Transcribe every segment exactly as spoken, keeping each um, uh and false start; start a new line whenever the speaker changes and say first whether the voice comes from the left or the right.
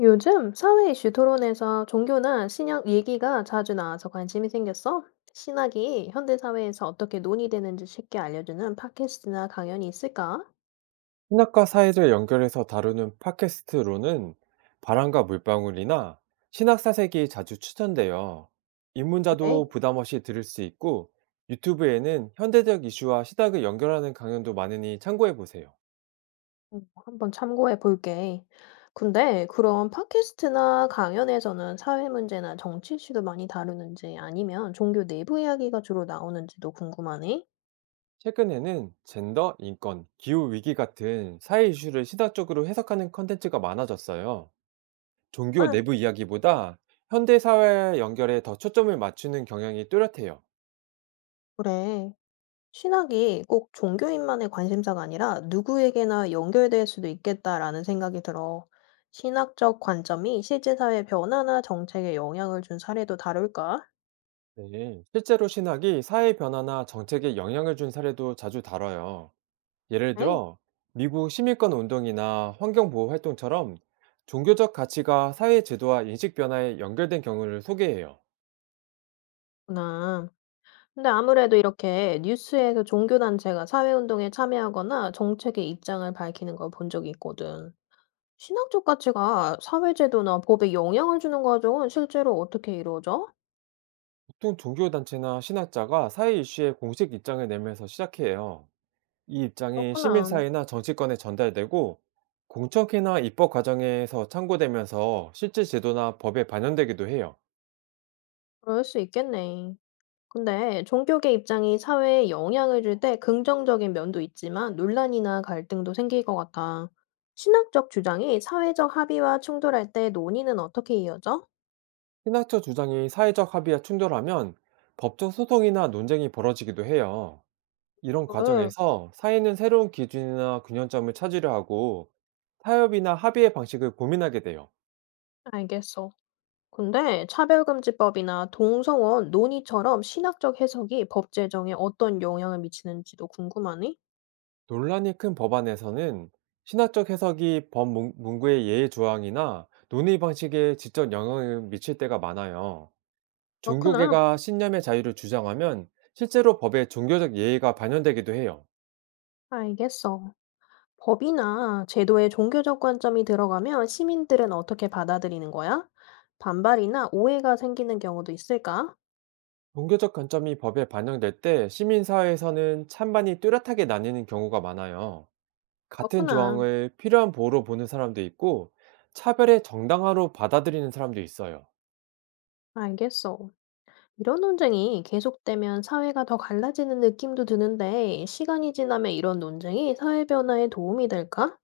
left: 요즘 사회 이슈 토론에서 종교나 신약 얘기가 자주 나와서 관심이 생겼어. 신학이 현대 사회에서 어떻게 논의되는지 쉽게 알려주는 팟캐스트나 강연이 있을까?
right: 신학과 사회를 연결해서 다루는 팟캐스트로는 바람과 물방울이나 신학사색이 자주 추천돼요.
left: 그래.
right: 입문자도 부담 없이 들을 수 있고 유튜브에는 현대적 이슈와 시각을 연결하는 강연도 많으니 참고해 보세요.
left: 음, 한번 참고해 볼게. 근데 그런 팟캐스트나 강연에서는 사회 문제나 정치 이슈도 많이 다루는지 아니면 종교 내부 이야기가 주로 나오는지도 궁금하네.
right: 최근에는 젠더, 인권, 기후 위기 같은 사회 이슈를 시각적으로 해석하는 컨텐츠가 많아졌어요. 종교
left: 응,
right: 내부 이야기보다 현대 사회와 연결에 더 초점을 맞추는 경향이 뚜렷해요.
left: 그래. 신학이 꼭 종교인만의 관심사가 아니라 누구에게나 연결될 수도 있겠다라는 생각이 들어. 신학적 관점이 실제 사회 변화나 정책에 영향을 준 사례도 다룰까?
right: 네, 실제로 신학이 사회 변화나 정책에 영향을 준 사례도 자주 다뤄요. 예를
left: 에이,
right: 들어, 미국 시민권 운동이나 환경보호 활동처럼 종교적 가치가 사회 제도와 인식 변화에 연결된 경우를 소개해요.
left: 구나. 근데 아무래도 이렇게 뉴스에서 종교단체가 사회운동에 참여하거나 정책의 입장을 밝히는 걸 본 적이 있거든. 신학적 가치가 사회제도나 법에 영향을 주는 과정은 실제로 어떻게 이루어져?
right: 보통 종교단체나 신학자가 사회 이슈에 공식 입장을 내면서 시작해요. 이 입장이
left: 그렇구나.
right: 시민사회나 정치권에 전달되고, 공청회나 입법 과정에서 참고되면서 실제 제도나 법에 반영되기도 해요.
left: 그럴 수 있겠네. 근데 종교계 입장이 사회에 영향을 줄 때 긍정적인 면도 있지만 논란이나 갈등도 생길 것 같아. 신학적 주장이 사회적 합의와 충돌할 때 논의는 어떻게 이어져?
right: 신학적 주장이 사회적 합의와 충돌하면 법적 소송이나 논쟁이 벌어지기도 해요. 이런
left: 네.
right: 과정에서 사회는 새로운 기준이나 균형점을 찾으려 하고 타협이나 합의의 방식을 고민하게 돼요.
left: 알겠어. 근데 차별금지법이나 동성원 논의처럼 신학적 해석이 법 제정에 어떤 영향을 미치는지도 궁금하네?
right: 논란이 큰 법안에서는 신학적 해석이 법 문- 문구의 예의 조항이나 논의 방식에 직접 영향을 미칠 때가 많아요.
left: 그렇구나.
right: 종교계가 신념의 자유를 주장하면 실제로 법에 종교적 예의가 반영되기도 해요.
left: 알겠어. 법이나 제도에 종교적 관점이 들어가면 시민들은 어떻게 받아들이는 거야? 반발이나 오해가 생기는 경우도 있을까?
right: 종교적 관점이 법에 반영될 때 시민사회에서는 찬반이 뚜렷하게 나뉘는 경우가 많아요. 같은
left: 그렇구나.
right: 조항을 필요한 보호로 보는 사람도 있고, 차별의 정당화로 받아들이는 사람도 있어요.
left: 알겠어. 이런 논쟁이 계속되면 사회가 더 갈라지는 느낌도 드는데, 시간이 지나면 이런 논쟁이 사회 변화에 도움이 될까?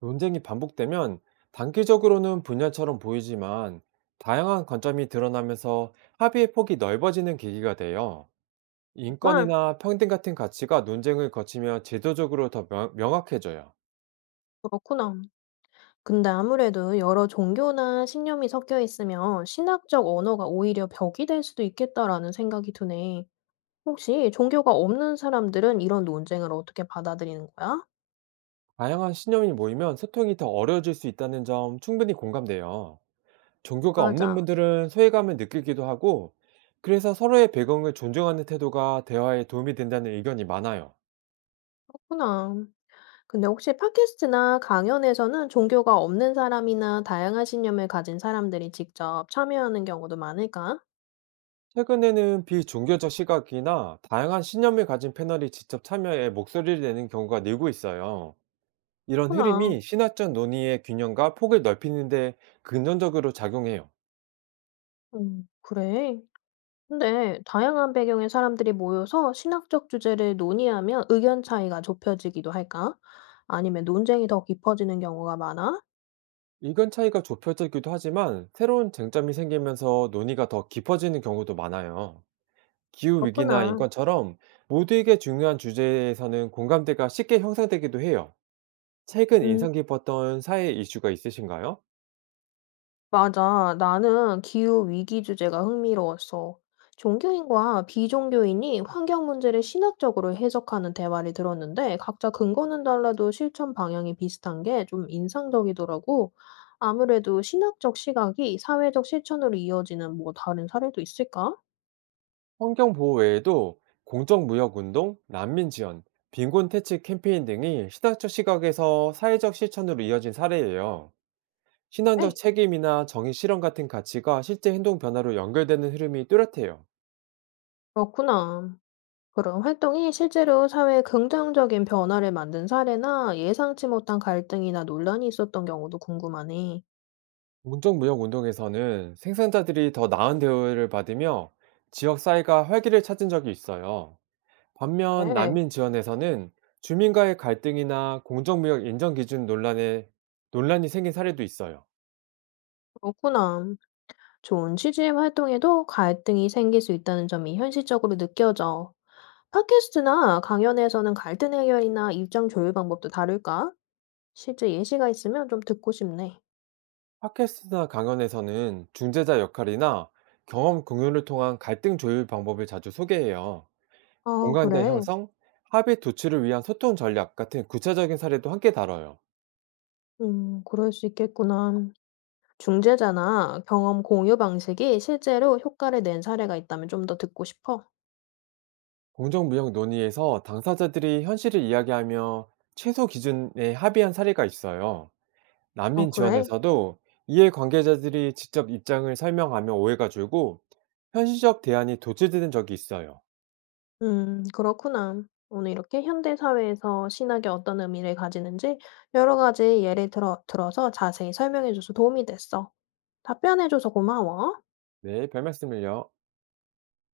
right: 논쟁이 반복되면 단기적으로는 분열처럼 보이지만, 다양한 관점이 드러나면서 합의의 폭이 넓어지는 계기가 돼요.
left: 정말?
right: 인권이나 평등 같은 가치가 논쟁을 거치며 제도적으로 더 명- 명확해져요.
left: 그렇구나. 근데 아무래도 여러 종교나 신념이 섞여 있으면 신학적 언어가 오히려 벽이 될 수도 있겠다라는 생각이 드네. 혹시 종교가 없는 사람들은 이런 논쟁을 어떻게 받아들이는 거야?
right: 다양한 신념이 모이면 소통이 더 어려워질 수 있다는 점 충분히 공감돼요. 종교가 없는
left: 맞아.
right: 분들은 소외감을 느끼기도 하고, 그래서 서로의 배경을 존중하는 태도가 대화에 도움이 된다는 의견이 많아요.
left: 그렇구나. 근데 혹시 팟캐스트나 강연에서는 종교가 없는 사람이나 다양한 신념을 가진 사람들이 직접 참여하는 경우도 많을까?
right: 최근에는 비종교적 시각이나 다양한 신념을 가진 패널이 직접 참여해 목소리를 내는 경우가 늘고 있어요. 이런
left: 그렇구나.
right: 흐름이 신화적 논의의 균형과 폭을 넓히는데 긍정적으로 작용해요.
left: 음, 그래. 근데 다양한 배경의 사람들이 모여서 신학적 주제를 논의하면 의견 차이가 좁혀지기도 할까? 아니면 논쟁이 더 깊어지는 경우가 많아?
right: 의견 차이가 좁혀지기도 하지만 새로운 쟁점이 생기면서 논의가 더 깊어지는 경우도 많아요. 기후 위기나
left: 그렇구나.
right: 인권처럼 모두에게 중요한 주제에서는 공감대가 쉽게 형성되기도 해요. 최근
left: 음.
right: 인상 깊었던 사회 이슈가 있으신가요?
left: 맞아. 나는 기후 위기 주제가 흥미로웠어. 종교인과 비종교인이 환경 문제를 신학적으로 해석하는 대화를 들었는데 각자 근거는 달라도 실천 방향이 비슷한 게 좀 인상적이더라고. 아무래도 신학적 시각이 사회적 실천으로 이어지는 뭐 다른 사례도 있을까?
right: 환경 보호 외에도 공정 무역 운동, 난민 지원, 빈곤 퇴치 캠페인 등이 시각적 시각에서 사회적 실천으로 이어진 사례예요. 신앙적
left: 에이,
right: 책임이나 정의 실현 같은 가치가 실제 행동 변화로 연결되는 흐름이 뚜렷해요.
left: 그렇구나. 그런 활동이 실제로 사회에 긍정적인 변화를 만든 사례나 예상치 못한 갈등이나 논란이 있었던 경우도 궁금하네.
right: 공정 무역 운동에서는 생산자들이 더 나은 대우를 받으며 지역 사회가 활기를 찾은 적이 있어요. 반면
left: 그래,
right: 난민 지원에서는 주민과의 갈등이나 공정무역 인정 기준 논란에 논란이 생긴 사례도 있어요.
left: 그렇구나. 좋은 취지의 활동에도 갈등이 생길 수 있다는 점이 현실적으로 느껴져. 팟캐스트나 강연에서는 갈등 해결이나 입장 조율 방법도 다를까? 실제 예시가 있으면 좀 듣고 싶네.
right: 팟캐스트나 강연에서는 중재자 역할이나 경험 공유를 통한 갈등 조율 방법을 자주 소개해요.
left: 아,
right: 공간대
left: 그래.
right: 형성, 합의 도출을 위한 소통 전략 같은 구체적인 사례도 함께 다뤄요.
left: 음, 그럴 수 있겠구나. 중재자나 경험 공유 방식이 실제로 효과를 낸 사례가 있다면 좀 더 듣고 싶어.
right: 공정무역 논의에서 당사자들이 현실을 이야기하며 최소 기준에 합의한 사례가 있어요.
left: 아,
right: 난민
left: 그래?
right: 지원에서도 이해 관계자들이 직접 입장을 설명하며 오해가 줄고 현실적 대안이 도출되는 적이 있어요.
left: 음, 그렇구나. 오늘 이렇게 현대 사회에서 신학이 어떤 의미를 가지는지 여러 가지 예를 들어, 들어서 자세히 설명해줘서 도움이 됐어. 답변해줘서 고마워.
right: 네, 별 말씀을요.